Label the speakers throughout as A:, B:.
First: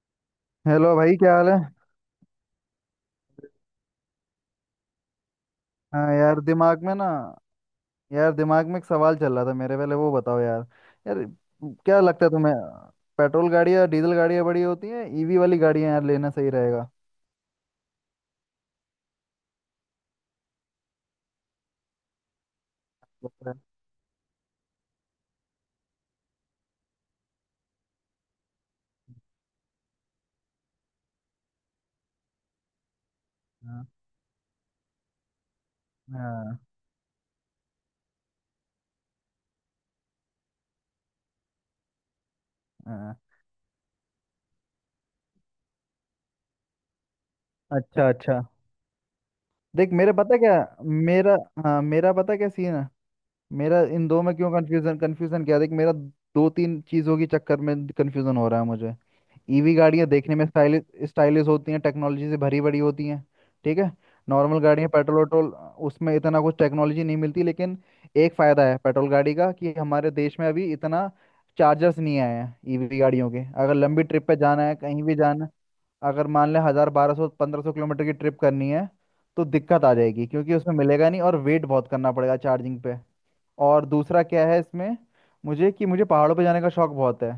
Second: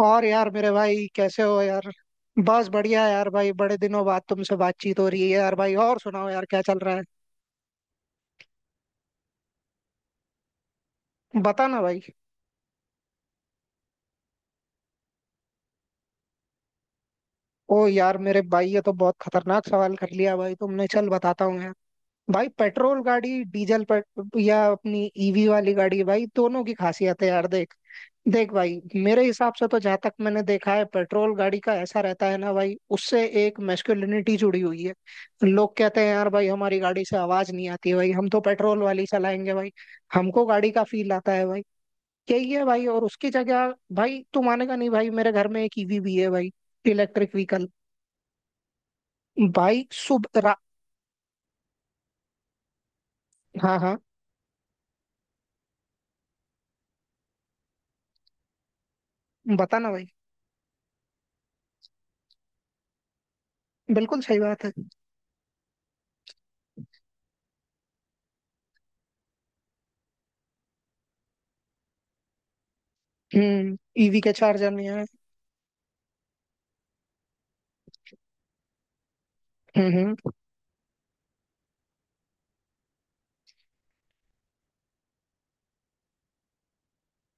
A: और यार मेरे
B: हेलो
A: भाई
B: भाई, क्या
A: कैसे
B: हाल है?
A: हो यार। बस बढ़िया यार भाई, बड़े दिनों बाद तुमसे बातचीत हो रही है यार। भाई और
B: हाँ
A: सुनाओ
B: यार,
A: यार, क्या चल
B: दिमाग में
A: रहा
B: ना, यार दिमाग में एक सवाल चल रहा था मेरे, पहले वो बताओ यार। यार,
A: है? बता ना भाई।
B: क्या लगता है तुम्हें, पेट्रोल गाड़ियाँ डीजल गाड़ियाँ बड़ी होती हैं, ईवी वाली गाड़ियाँ यार लेना सही रहेगा
A: ओ यार मेरे भाई, ये तो बहुत खतरनाक सवाल कर लिया भाई तुमने। चल बताता हूँ भाई। पेट्रोल गाड़ी,
B: लगता है।
A: डीजल पेट या अपनी ईवी वाली गाड़ी, भाई दोनों की खासियत है यार। देख देख भाई, मेरे हिसाब से तो, जहां तक मैंने देखा है, पेट्रोल गाड़ी का ऐसा रहता है ना भाई, उससे एक
B: हाँ,
A: मैस्कुलिनिटी जुड़ी हुई है। लोग कहते हैं यार भाई,
B: हाँ,
A: हमारी गाड़ी से आवाज नहीं आती है भाई, हम तो पेट्रोल वाली चलाएंगे भाई। हमको गाड़ी का फील आता है भाई, यही है भाई। और
B: हाँ।
A: उसकी जगह भाई, तू मानेगा नहीं भाई, मेरे घर में एक ईवी भी है भाई। Electric vehicle.
B: अच्छा, अच्छा।
A: भाई
B: देख मेरे पता
A: सुबह
B: क्या,
A: रा
B: मेरा, हाँ मेरा पता क्या सीन है।
A: हाँ
B: मेरा
A: हाँ,
B: इन दो में क्यों कंफ्यूजन, कंफ्यूजन क्या है देख, मेरा दो तीन चीज़ों के चक्कर में कंफ्यूजन हो रहा है मुझे। ईवी
A: बताना
B: गाड़ियाँ
A: भाई।
B: देखने में स्टाइलिश, स्टाइलिश होती हैं, टेक्नोलॉजी से भरी भरी होती हैं, ठीक है।
A: बिल्कुल सही
B: नॉर्मल
A: बात है।
B: गाड़ियाँ पेट्रोल वेट्रोल, उसमें इतना कुछ टेक्नोलॉजी नहीं मिलती, लेकिन एक फ़ायदा है पेट्रोल गाड़ी का कि हमारे देश में अभी इतना चार्जर्स नहीं आए हैं ईवी गाड़ियों के। अगर
A: हम्म
B: लंबी
A: ईवी
B: ट्रिप
A: के
B: पे
A: चार
B: जाना है,
A: जने
B: कहीं
A: हैं।
B: भी जाना है, अगर मान लें 1000 1200 1500 किलोमीटर की ट्रिप करनी है तो दिक्कत आ
A: हम्म।
B: जाएगी, क्योंकि उसमें मिलेगा नहीं और वेट बहुत करना पड़ेगा चार्जिंग पे। और दूसरा क्या है इसमें मुझे, कि मुझे पहाड़ों पे जाने का शौक बहुत है।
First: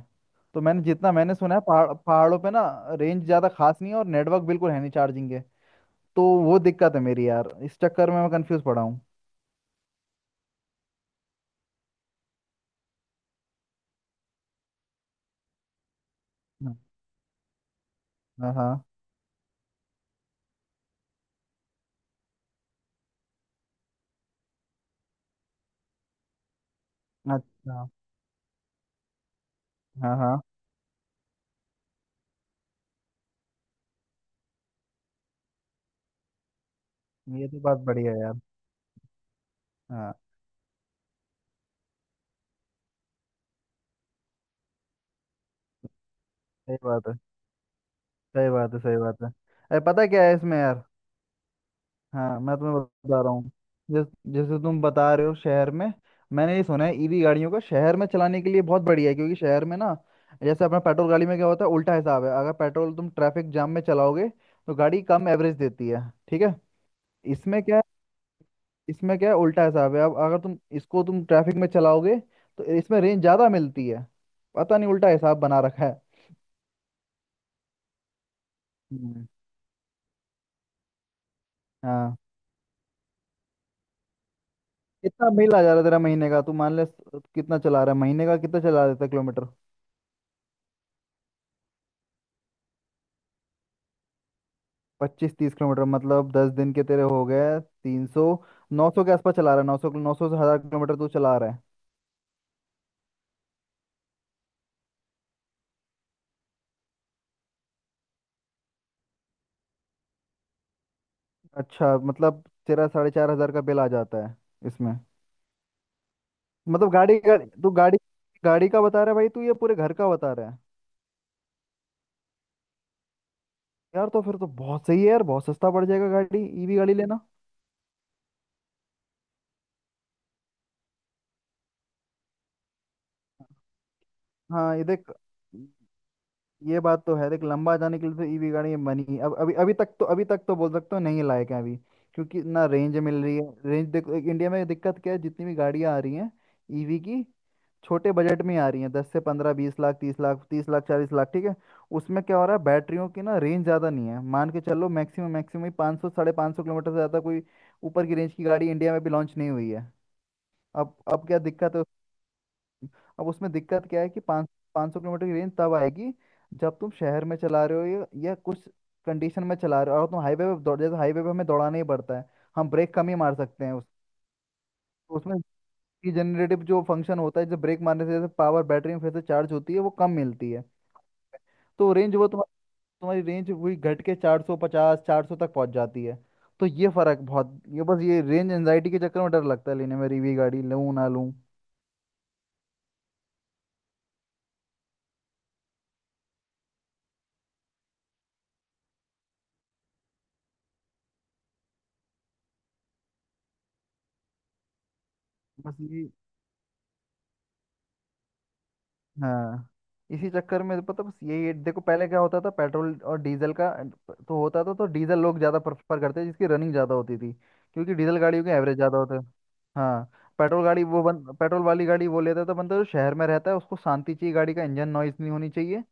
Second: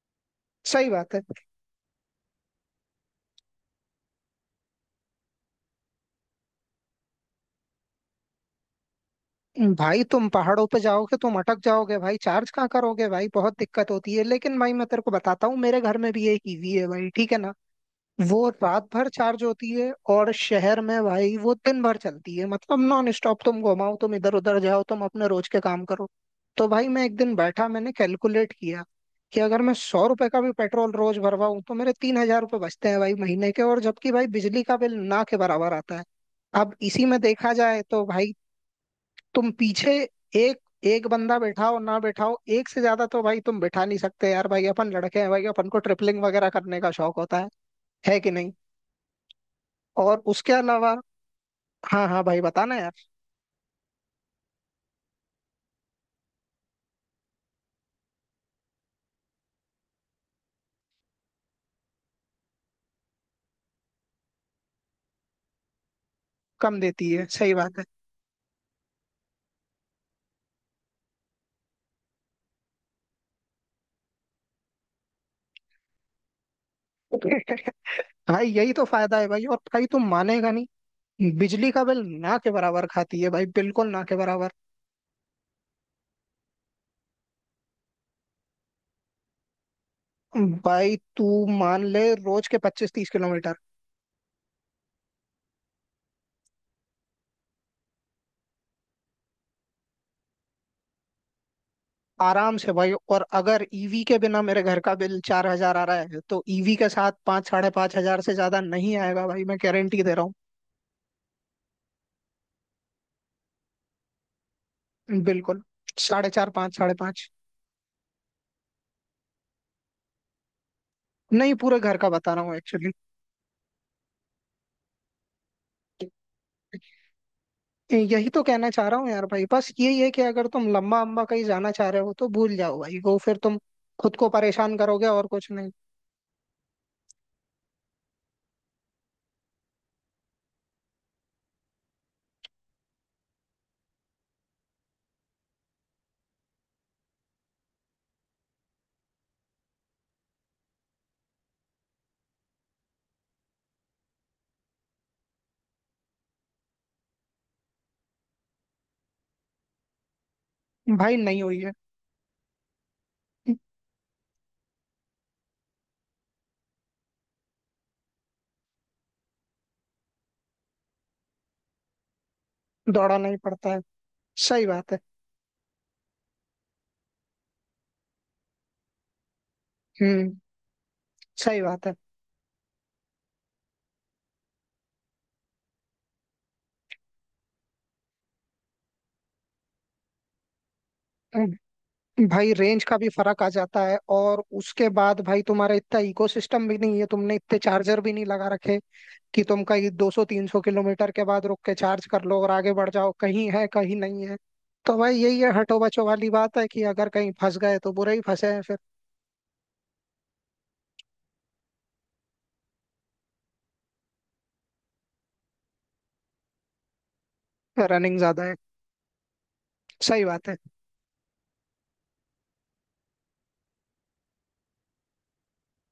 B: तो मैंने
A: सही
B: जितना
A: बात है
B: मैंने सुना है पहाड़ों पे ना, रेंज ज़्यादा खास नहीं है और नेटवर्क बिल्कुल है नहीं चार्जिंग के। तो वो दिक्कत है मेरी यार, इस चक्कर में मैं कंफ्यूज पड़ा हूँ।
A: भाई। तुम पहाड़ों पे जाओगे तुम अटक जाओगे भाई, चार्ज कहाँ करोगे भाई, बहुत दिक्कत होती है। लेकिन भाई मैं तेरे को बताता हूँ, मेरे घर में भी एक ईवी
B: हाँ,
A: है भाई, ठीक है ना। वो
B: हाँ, हाँ,
A: रात भर चार्ज होती है और शहर में भाई वो दिन भर चलती है, मतलब नॉन स्टॉप। तुम घुमाओ, तुम इधर उधर जाओ, तुम अपने रोज के काम करो। तो भाई मैं एक दिन बैठा,
B: अच्छा।
A: मैंने कैलकुलेट किया कि अगर मैं सौ
B: हाँ,
A: रुपए का
B: हाँ।
A: भी पेट्रोल रोज भरवाऊं, तो मेरे तीन हजार रुपये बचते हैं भाई महीने के। और जबकि भाई बिजली का बिल ना के बराबर आता है। अब इसी में
B: ये
A: देखा
B: तो बात
A: जाए तो
B: बढ़िया है
A: भाई,
B: यार।
A: तुम पीछे
B: हाँ।
A: एक एक बंदा बैठाओ ना बैठाओ, एक से ज्यादा तो भाई तुम बैठा नहीं सकते यार। भाई अपन लड़के हैं भाई, अपन को ट्रिपलिंग वगैरह
B: सही
A: करने का
B: बात
A: शौक
B: है,
A: होता है कि
B: सही
A: नहीं?
B: बात है, सही बात है। अरे पता है
A: और
B: क्या है
A: उसके
B: इसमें यार।
A: अलावा, हाँ हाँ
B: हाँ
A: भाई
B: मैं तुम्हें
A: बताना यार।
B: बता रहा हूँ। जैस, जैसे तुम बता रहे हो शहर में, मैंने ये सुना है ईवी गाड़ियों का शहर में चलाने के लिए बहुत बढ़िया है, क्योंकि शहर में ना, जैसे अपना पेट्रोल गाड़ी में क्या होता है, उल्टा हिसाब है, अगर पेट्रोल तुम ट्रैफिक जाम में चलाओगे तो गाड़ी कम एवरेज देती है, ठीक है।
A: कम देती है, सही
B: इसमें क्या
A: बात
B: है
A: है।
B: इसमें क्या है, उल्टा हिसाब है। अब अगर तुम इसको तुम ट्रैफिक में चलाओगे तो इसमें रेंज ज़्यादा मिलती है, पता नहीं उल्टा हिसाब बना रखा है।
A: भाई यही तो फायदा है
B: हम्म,
A: भाई। और भाई तुम मानेगा नहीं, बिजली का बिल
B: हाँ।
A: ना के बराबर खाती है भाई, बिल्कुल ना के बराबर।
B: कितना बिल आ जा रहा है तेरा महीने का? तू मान ले, कितना चला रहा है महीने का, कितना चला देता है किलोमीटर?
A: भाई तू मान ले रोज के पच्चीस तीस किलोमीटर।
B: 25 30 किलोमीटर, मतलब 10 दिन के तेरे हो गए 300, नौ सौ के आसपास चला रहा है। 900, 900 से 1000 किलोमीटर तू चला रहा है।
A: आराम से भाई। और अगर ईवी के बिना मेरे घर का बिल चार हजार आ रहा है, तो ईवी के साथ पाँच साढ़े पाँच हजार से ज्यादा नहीं आएगा भाई, मैं गारंटी दे रहा
B: अच्छा, मतलब तेरा 4500 का बिल आ जाता है इसमें?
A: हूँ। बिल्कुल, साढ़े चार पाँच
B: मतलब
A: साढ़े
B: गाड़ी
A: पाँच।
B: गाड़ी तू गाड़ी गाड़ी का बता रहा है भाई तू, ये पूरे घर का बता रहा है?
A: नहीं, पूरे घर का बता रहा हूँ एक्चुअली।
B: यार तो फिर तो बहुत सही है यार, बहुत सस्ता पड़ जाएगा गाड़ी ईवी गाड़ी लेना।
A: यही तो कहना चाह रहा हूँ यार भाई, बस यही है कि अगर तुम लंबा अम्बा कहीं जाना चाह रहे हो, तो भूल जाओ भाई। वो फिर तुम खुद को
B: हाँ
A: परेशान
B: ये
A: करोगे
B: देख,
A: और कुछ नहीं।
B: ये बात तो है, देख लंबा जाने के लिए तो ईवी गाड़ियाँ अब अभी अभी तक तो बोल सकते हो नहीं लायक है अभी, क्योंकि ना रेंज मिल रही है रेंज। देखो एक इंडिया में दिक्कत क्या है, जितनी भी गाड़ियाँ आ रही हैं ईवी की, छोटे बजट में ही आ रही हैं, 10 से 15, 20 लाख, 30 लाख, 30 लाख, 40 लाख ठीक है। उसमें क्या हो रहा है, बैटरियों की ना रेंज ज़्यादा नहीं है, मान के चलो मैक्सिमम, मैक्सिमम ही 500 550 किलोमीटर से ज़्यादा कोई ऊपर की रेंज की गाड़ी इंडिया में भी लॉन्च नहीं हुई है। अब
A: भाई
B: अब क्या
A: नहीं हुई है।
B: दिक्कत है, अब उसमें दिक्कत क्या है कि पाँच पाँच सौ किलोमीटर की रेंज तब आएगी जब तुम शहर में चला रहे हो या कुछ कंडीशन में चला रहे हो, और तुम हाईवे पे दौड़ जैसे हाईवे पे हमें दौड़ाना ही पड़ता है, हम ब्रेक कम ही
A: दौड़ा
B: मार
A: नहीं
B: सकते
A: पड़ता
B: हैं
A: है,
B: उस
A: सही बात है।
B: तो उसमें जनरेटिव जो फंक्शन होता है, जैसे ब्रेक मारने से जैसे पावर बैटरी में फिर से चार्ज होती है वो कम
A: हम्म,
B: मिलती है।
A: सही बात
B: तो
A: है।
B: रेंज वो तुम्हारी तुम्हारी रेंज वही घट के 450 400 तक पहुंच जाती है। तो ये फर्क बहुत, ये बस ये रेंज एंजाइटी के चक्कर में डर लगता है लेने में, रिवी गाड़ी लूं ना लूं।
A: हम्म। भाई रेंज का भी फर्क आ जाता है, और उसके बाद भाई तुम्हारा इतना इकोसिस्टम भी नहीं है, तुमने इतने चार्जर भी नहीं लगा रखे कि तुम कहीं 200 300 किलोमीटर के बाद रुक के चार्ज कर लो और आगे बढ़ जाओ। कहीं है कहीं नहीं है। तो भाई यही है,
B: बस
A: हटो बचो
B: ये,
A: वाली बात है कि अगर कहीं फंस गए तो बुरा ही फंसे हैं।
B: हाँ इसी चक्कर में तो, पता बस यही देखो पहले क्या होता था पेट्रोल और डीजल का, तो होता था तो डीजल लोग ज़्यादा प्रेफर करते जिसकी रनिंग ज़्यादा होती थी क्योंकि
A: रनिंग
B: डीजल
A: ज्यादा
B: गाड़ियों के
A: है,
B: एवरेज ज़्यादा होते हैं। हाँ।
A: सही बात है।
B: पेट्रोल वाली गाड़ी वो लेता था बंदा जो शहर में रहता है, उसको शांति चाहिए, गाड़ी का इंजन नॉइज नहीं होनी चाहिए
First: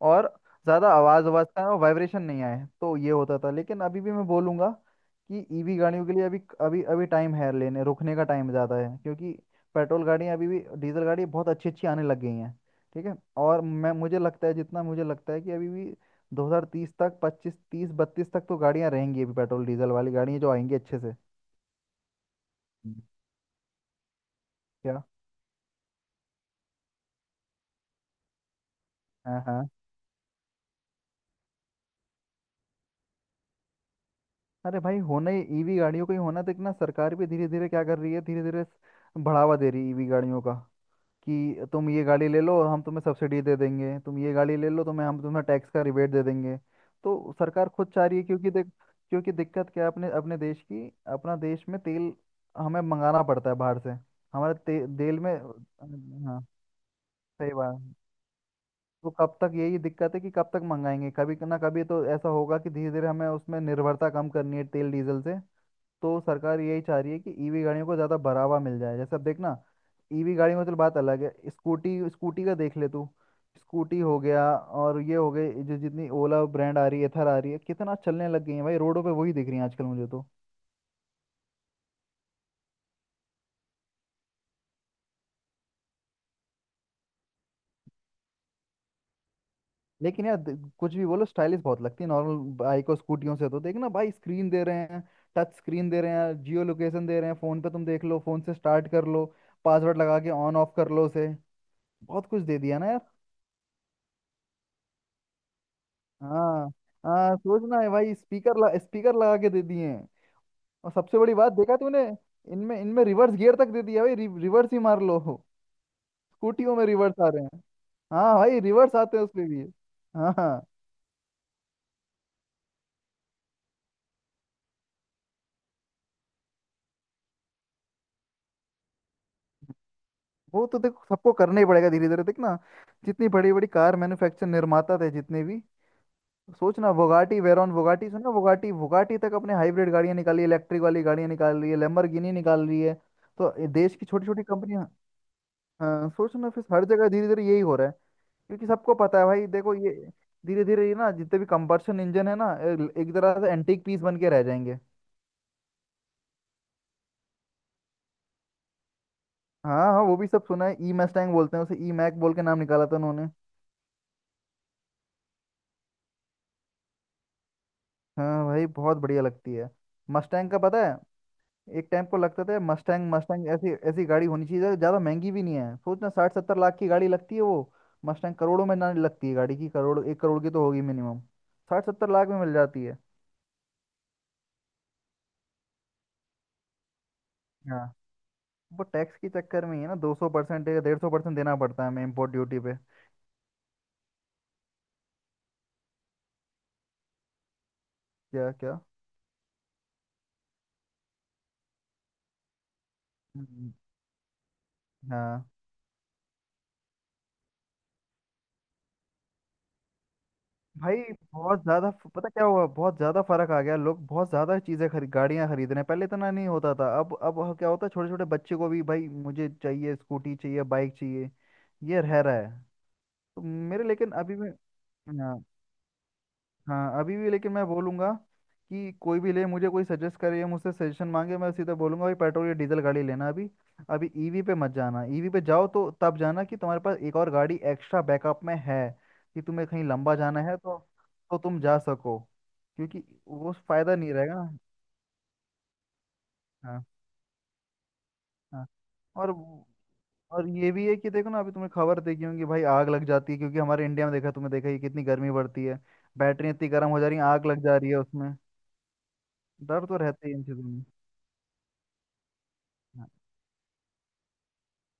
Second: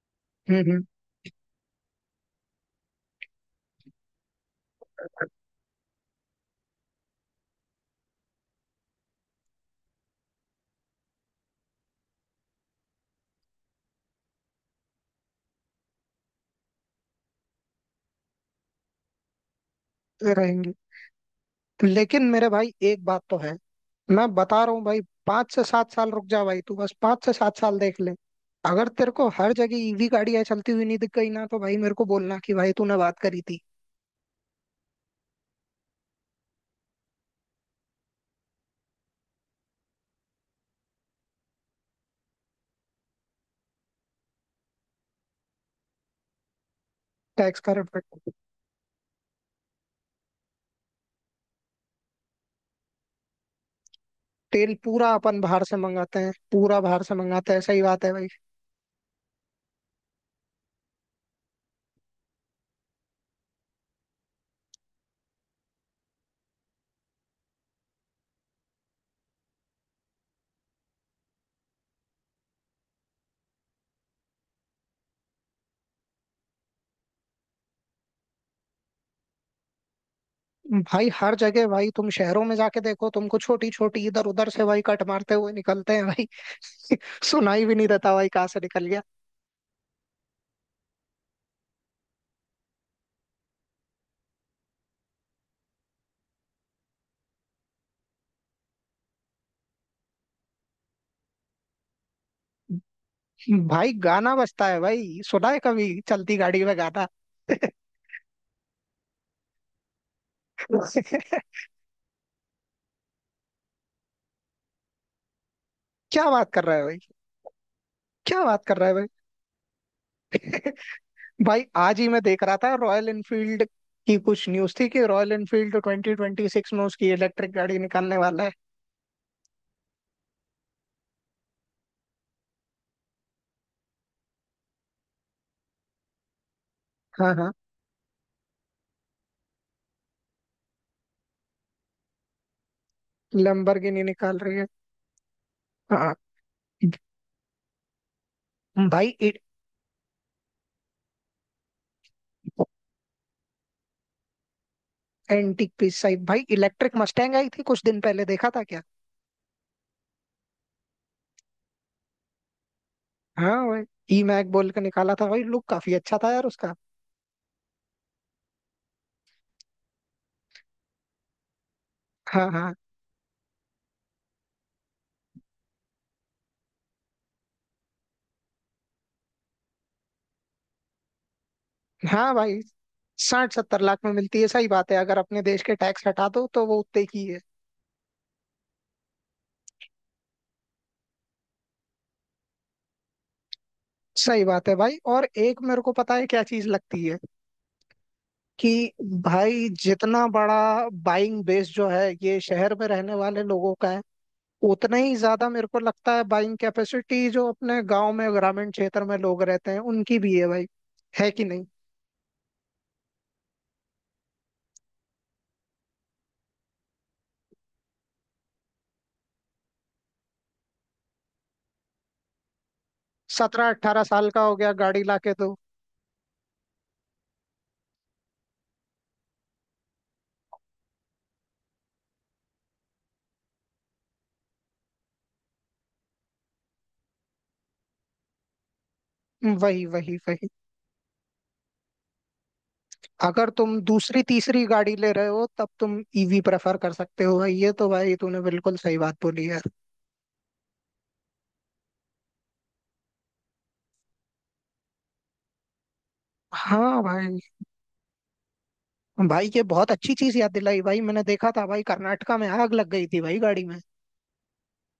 B: और
A: हम्म।
B: ज़्यादा आवाज़, आवाज़ का और वाइब्रेशन नहीं आए, तो ये होता था। लेकिन अभी भी मैं बोलूँगा कि ईवी गाड़ियों के लिए अभी अभी अभी टाइम है, लेने रुकने का टाइम ज़्यादा है, क्योंकि पेट्रोल गाड़ियाँ अभी भी, डीजल गाड़ी बहुत अच्छी अच्छी आने लग गई हैं, ठीक है। और मैं मुझे लगता है, जितना मुझे लगता है कि अभी भी 2030 तक 25 30 बत्तीस तक तो गाड़ियां रहेंगी अभी पेट्रोल डीजल वाली, गाड़ियां जो
A: रहेंगी।
B: आएंगी अच्छे से।
A: लेकिन मेरे भाई
B: हम्म।
A: एक बात तो है, मैं बता रहा हूँ भाई,
B: क्या?
A: पांच से सात साल रुक जा भाई, तू बस पांच से सात साल देख ले। अगर तेरे को
B: हाँ,
A: हर
B: हाँ।
A: जगह ईवी गाड़ियां चलती हुई नहीं दिख गई ना, तो भाई मेरे को बोलना कि भाई तूने बात करी थी।
B: अरे भाई होना ही ईवी गाड़ियों का ही होना, तो इतना सरकार भी धीरे धीरे क्या कर रही है, धीरे धीरे बढ़ावा दे रही है ईवी गाड़ियों का, कि तुम ये गाड़ी ले लो हम तुम्हें सब्सिडी दे देंगे, तुम ये गाड़ी ले लो तो मैं हम तुम्हें टैक्स का रिबेट दे देंगे। तो
A: टैक्स
B: सरकार
A: का
B: खुद चाह रही है,
A: रिफंड।
B: क्योंकि देख, क्योंकि दिक्कत क्या है अपने, अपने देश की, अपना देश में तेल हमें मंगाना पड़ता है बाहर से,
A: तेल पूरा
B: तेल में।
A: अपन बाहर से मंगाते हैं,
B: हाँ
A: पूरा बाहर से मंगाते
B: सही
A: हैं,
B: बात
A: सही बात
B: है।
A: है भाई।
B: तो कब तक, यही दिक्कत है कि कब तक मंगाएंगे, कभी ना कभी तो ऐसा होगा कि धीरे धीरे हमें उसमें निर्भरता कम करनी है तेल डीजल से। तो सरकार यही चाह रही है कि ईवी गाड़ियों को ज़्यादा बढ़ावा मिल जाए। जैसे अब देखना, ईवी गाड़ी में तो बात अलग है, स्कूटी, स्कूटी का देख ले तू, स्कूटी हो गया और ये हो गए, जो जितनी ओला ब्रांड आ रही है, एथर आ रही है, कितना चलने लग गई है भाई, रोडों पे वही दिख रही है आजकल मुझे तो।
A: भाई हर जगह, भाई तुम शहरों में जाके देखो, तुमको छोटी छोटी इधर उधर से भाई कट मारते हुए निकलते हैं भाई। सुनाई भी नहीं देता भाई कहाँ से निकल गया।
B: लेकिन यार कुछ भी बोलो स्टाइलिश बहुत लगती है नॉर्मल बाइक और स्कूटियों से, तो देखना भाई, स्क्रीन दे रहे हैं, टच स्क्रीन दे रहे हैं, जियो लोकेशन दे रहे हैं, फ़ोन पे तुम देख लो, फ़ोन से स्टार्ट कर लो, पासवर्ड लगा के ऑन ऑफ कर लो उसे, बहुत कुछ दे दिया ना।
A: भाई गाना बजता है भाई, सुना है कभी चलती गाड़ी
B: हाँ,
A: में गाना?
B: हाँ सोचना है भाई, स्पीकर लगा के दे दिए हैं। और सबसे बड़ी बात, देखा तूने, इनमें इनमें रिवर्स गियर तक दे दिया भाई, रिवर्स ही मार लो।
A: क्या बात कर रहा
B: स्कूटियों
A: है
B: में
A: भाई।
B: रिवर्स आ रहे हैं। हाँ
A: क्या
B: भाई,
A: बात कर रहा है
B: रिवर्स
A: भाई।
B: आते हैं उसमें भी। हाँ, हाँ।
A: भाई आज ही मैं देख रहा था, रॉयल एनफील्ड की कुछ न्यूज थी कि Royal Enfield twenty twenty six में उसकी इलेक्ट्रिक गाड़ी निकालने वाला है।
B: वो तो देखो सबको करना ही पड़ेगा धीरे धीरे, देख ना जितनी बड़ी बड़ी कार मैन्युफैक्चर, निर्माता थे जितने भी, सोचना
A: हाँ
B: वोगाटी
A: हाँ,
B: वेरॉन, वोगाटी सुना, वोगाटी, वोगाटी तक अपने हाइब्रिड गाड़ियां निकाली, इलेक्ट्रिक वाली गाड़ियां निकाल रही है, लैम्बोर्गिनी निकाल रही है, तो ये देश
A: लैम्बोर्गिनी
B: की छोटी
A: निकाल
B: छोटी
A: रही है।
B: कंपनियां, हाँ
A: हाँ
B: सोचना फिर हर जगह धीरे धीरे यही हो रहा है, क्योंकि सबको
A: भाई।
B: पता है भाई। देखो ये धीरे धीरे, ये ना जितने भी कंबर्शन इंजन है ना एक तरह से एंटीक पीस बन के रह जाएंगे।
A: एंटीक पीस साइड, भाई इलेक्ट्रिक मस्टैंग आई थी कुछ दिन पहले, देखा था क्या?
B: हाँ हाँ वो भी सब सुना है, ई मस्टैंग बोलते हैं उसे, ई मैक बोल के नाम निकाला था उन्होंने।
A: हाँ भाई, ई मैक बोल के निकाला था भाई, लुक काफी अच्छा था यार उसका।
B: हाँ भाई बहुत बढ़िया लगती है मस्टैंग का, पता है एक टाइम को लगता
A: हाँ
B: था
A: हाँ।
B: मस्टैंग, मस्टैंग ऐसी ऐसी गाड़ी होनी चाहिए जो ज़्यादा महंगी भी नहीं है, सोचना 60 70 लाख की गाड़ी लगती है वो। मस्टैंग करोड़ों में ना लगती है, गाड़ी की करोड़, 1 करोड़ की तो होगी मिनिमम, 60 70 लाख
A: हाँ
B: में मिल
A: भाई,
B: जाती है।
A: साठ सत्तर लाख में मिलती है, सही बात है। अगर अपने देश के टैक्स हटा दो तो वो उतने की है।
B: हाँ वो टैक्स के चक्कर में ही है ना, 200% या 150% देना पड़ता है हमें इम्पोर्ट ड्यूटी पे।
A: सही बात है भाई। और एक मेरे को पता है क्या चीज लगती है,
B: क्या, क्या?
A: कि भाई जितना बड़ा बाइंग बेस जो है ये शहर में रहने वाले
B: हम्म,
A: लोगों का है, उतना ही
B: हाँ
A: ज्यादा मेरे को लगता है बाइंग कैपेसिटी जो अपने गांव में, ग्रामीण क्षेत्र में लोग रहते हैं, उनकी भी है भाई,
B: भाई
A: है कि
B: बहुत
A: नहीं?
B: ज्यादा पता क्या हुआ, बहुत ज्यादा फर्क आ गया, लोग बहुत ज्यादा चीजें खरीद गाड़ियां खरीद रहे हैं, पहले इतना नहीं होता था। क्या होता है, छोटे छोटे बच्चे को भी भाई, मुझे चाहिए स्कूटी चाहिए बाइक चाहिए, ये रह रहा है। तो
A: सत्रह
B: मेरे
A: अट्ठारह
B: लेकिन
A: साल
B: अभी
A: का
B: भी,
A: हो गया, गाड़ी ला के दो।
B: हाँ अभी भी, लेकिन मैं बोलूंगा कि कोई भी ले, मुझे कोई सजेस्ट करे या मुझसे सजेशन मांगे, मैं सीधा बोलूंगा भाई पेट्रोल या डीजल गाड़ी लेना अभी, अभी ईवी पे मत जाना, ईवी पे जाओ तो तब जाना कि तुम्हारे पास एक और गाड़ी एक्स्ट्रा बैकअप में है, कि तुम्हें कहीं
A: वही
B: लंबा
A: वही
B: जाना
A: वही।
B: है, तो तुम जा सको, क्योंकि
A: अगर
B: वो
A: तुम
B: फायदा नहीं
A: दूसरी
B: रहेगा ना।
A: तीसरी गाड़ी ले रहे हो, तब तुम ईवी प्रेफर
B: हाँ,
A: कर सकते हो भाई। ये तो भाई तूने
B: हाँ।
A: बिल्कुल सही बात
B: और
A: बोली है।
B: वो- और ये भी है कि देखो ना, अभी तुम्हें खबर देखी होगी भाई, आग लग जाती है, क्योंकि हमारे इंडिया में देखा, तुमने देखा ही है, कितनी गर्मी बढ़ती है, बैटरी इतनी गर्म हो
A: हाँ
B: जा रही है,
A: भाई।
B: आग लग जा रही है उसमें।
A: भाई ये
B: डर
A: बहुत
B: तो
A: अच्छी
B: रहता ही
A: चीज
B: है इन
A: याद
B: चीज़ों
A: दिलाई
B: में,
A: भाई, मैंने देखा था भाई कर्नाटका में आग लग गई थी भाई गाड़ी में।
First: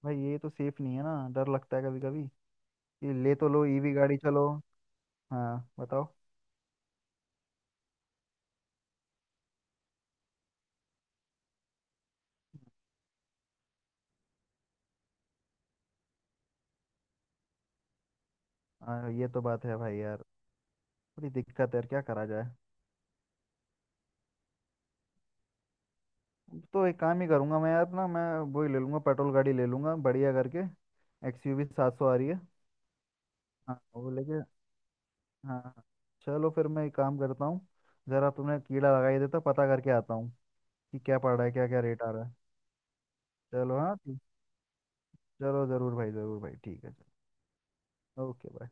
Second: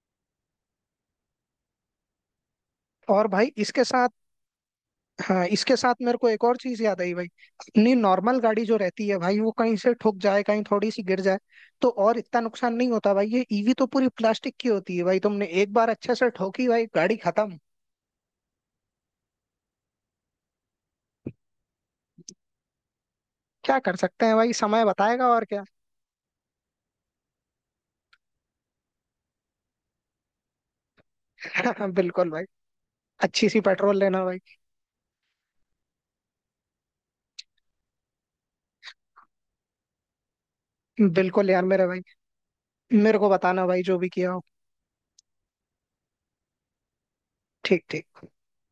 B: भाई ये तो सेफ नहीं है ना, डर लगता है कभी कभी, कि
A: और
B: ले तो
A: भाई
B: लो
A: इसके
B: ईवी
A: साथ,
B: गाड़ी चलो।
A: हाँ
B: हाँ
A: इसके साथ
B: बताओ।
A: मेरे को एक और चीज याद आई भाई, अपनी नॉर्मल गाड़ी जो रहती है भाई, वो कहीं से ठुक जाए, कहीं थोड़ी सी गिर जाए, तो और इतना नुकसान नहीं होता भाई। ये ईवी तो पूरी प्लास्टिक की होती है भाई, तुमने एक बार अच्छे से ठोकी भाई गाड़ी खत्म।
B: हाँ ये तो बात है भाई यार, बड़ी दिक्कत है यार, क्या करा जाए।
A: क्या कर सकते हैं भाई, समय बताएगा। और
B: तो एक काम ही करूंगा मैं यार, ना मैं वो ही ले लूंगा, पेट्रोल गाड़ी ले लूंगा बढ़िया करके, एक्सयूवी
A: क्या!
B: 700 आ रही
A: बिल्कुल
B: है।
A: भाई, अच्छी सी
B: हाँ
A: पेट्रोल
B: वो
A: लेना भाई।
B: लेके, हाँ, हाँ। चलो फिर मैं एक काम करता हूँ, जरा तुमने कीड़ा लगा ही देता, पता करके आता हूँ कि क्या पड़ रहा
A: बिल्कुल
B: है,
A: यार
B: क्या क्या
A: मेरे भाई,
B: रेट आ रहा है।
A: मेरे को बताना
B: चलो
A: भाई
B: हाँ
A: जो भी
B: ठीक,
A: किया हो।
B: चलो जरूर भाई, जरूर भाई, ठीक है।
A: ठीक ठीक।
B: ओके।